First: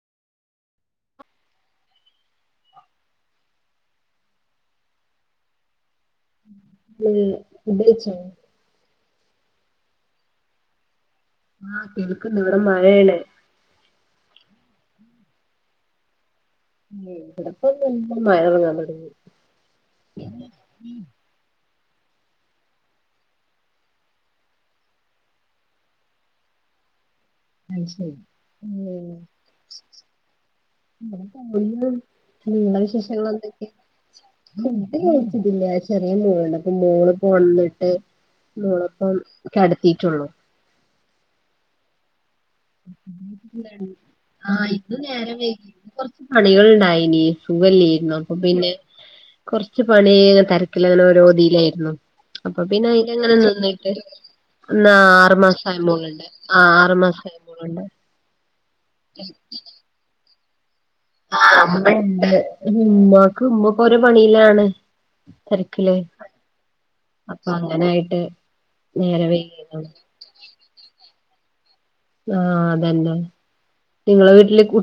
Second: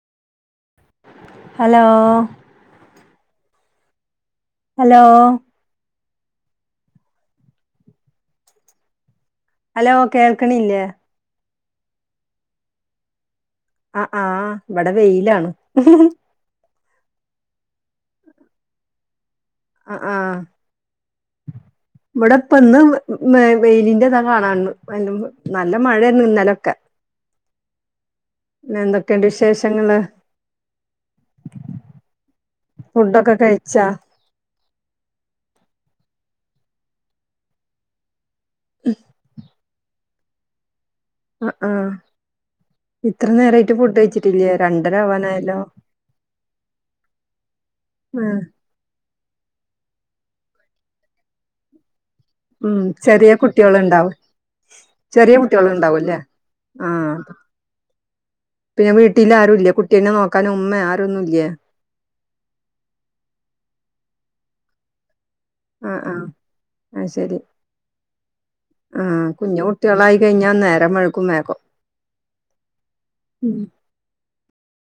Hello? Hello. ഉം ഫുഡ്‌കഴിച്ചോ? Hello കേൾക്കണില്ലേ? ആ കേൾക്കുന്നു ഇവടെ മഴയാണ്. ആ ആ ഇവടെ വെയിലാണ്. ഉം ഇവിടെപ്പം മഴ പെയ്യാൻ തുടങ്ങി [unintelligible] ഇവടപ്പന്ന് വെയിലിന്റെതാ കാണാന്ന് [unintelligible] നല്ല മഴരുന്നു ഇന്നലൊക്കെ. അത് ശരി പിന്ന എന്തക്കെണ്ട് വിശേഷങ്ങള്? [unintelligible] ഇങ്ങളെ ഫുഡൊക്കെ കഴിച്ചാ വിശേഷങ്ങളൊക്കെതന്നെയാ ഫുഡ്‌ കഴിച്ചിട്ടില്ല ചെറിയ മോൾണ്ട് അപ്പ മോളിപ്പ ഒണന്നിട്ട് മോളപ്പം കെടത്തിട്ടുള്ളൂ. ആ ആ ഇത്ര നേരമായിട്ട് ഫുഡ് കഴിച്ചിട്ടില്ലേ ആ രണ്ടര ഇന്ന് നേരം ആവാനായല്ലോ വൈകി കൊറച്ച് പണികളിണ്ടായിനി. ലീവല്ലിരുന്നോ ആ, അപ്പ പിന്നെ കൊറച്ച് പണിന്റെ തെരക്കിലാണോരോതിലായിരുന്നു. അപ്പ ഉം പിന്നെ ചെറിയ അയിലങ്ങനെ നിന്നിട്ട് കുട്ടികളുണ്ടാവും ചെറിയ ന്നാറുമാസായ കുട്ടികളുണ്ടാവും അല്ലേ മോള്ണ്ട് ആ ആറ് മാസായ മോള്ണ്ട്. പിന്നെ വീട്ടിലാരുല്ലേ കുട്ടീനെ നോക്കാനും ഉമ്മയെ ആ ആ ഉമ്മെണ്ട് ഉമ്മാക്ക്‌ ഉമ്മക്കോരോ പണിയിലാണ്. ആ തെരക്കിലേ ആ അത് ശരി അപ്പൊ അങ്ങനായിട്ട് ആ നേരം കുഞ്ഞ് വൈകിയതാണ് കുട്ടികളായി കഴിഞ്ഞാ നേരം വൈകും വേകം. ആ അതന്നെ നിങ്ങളെ വീട്ടില് കു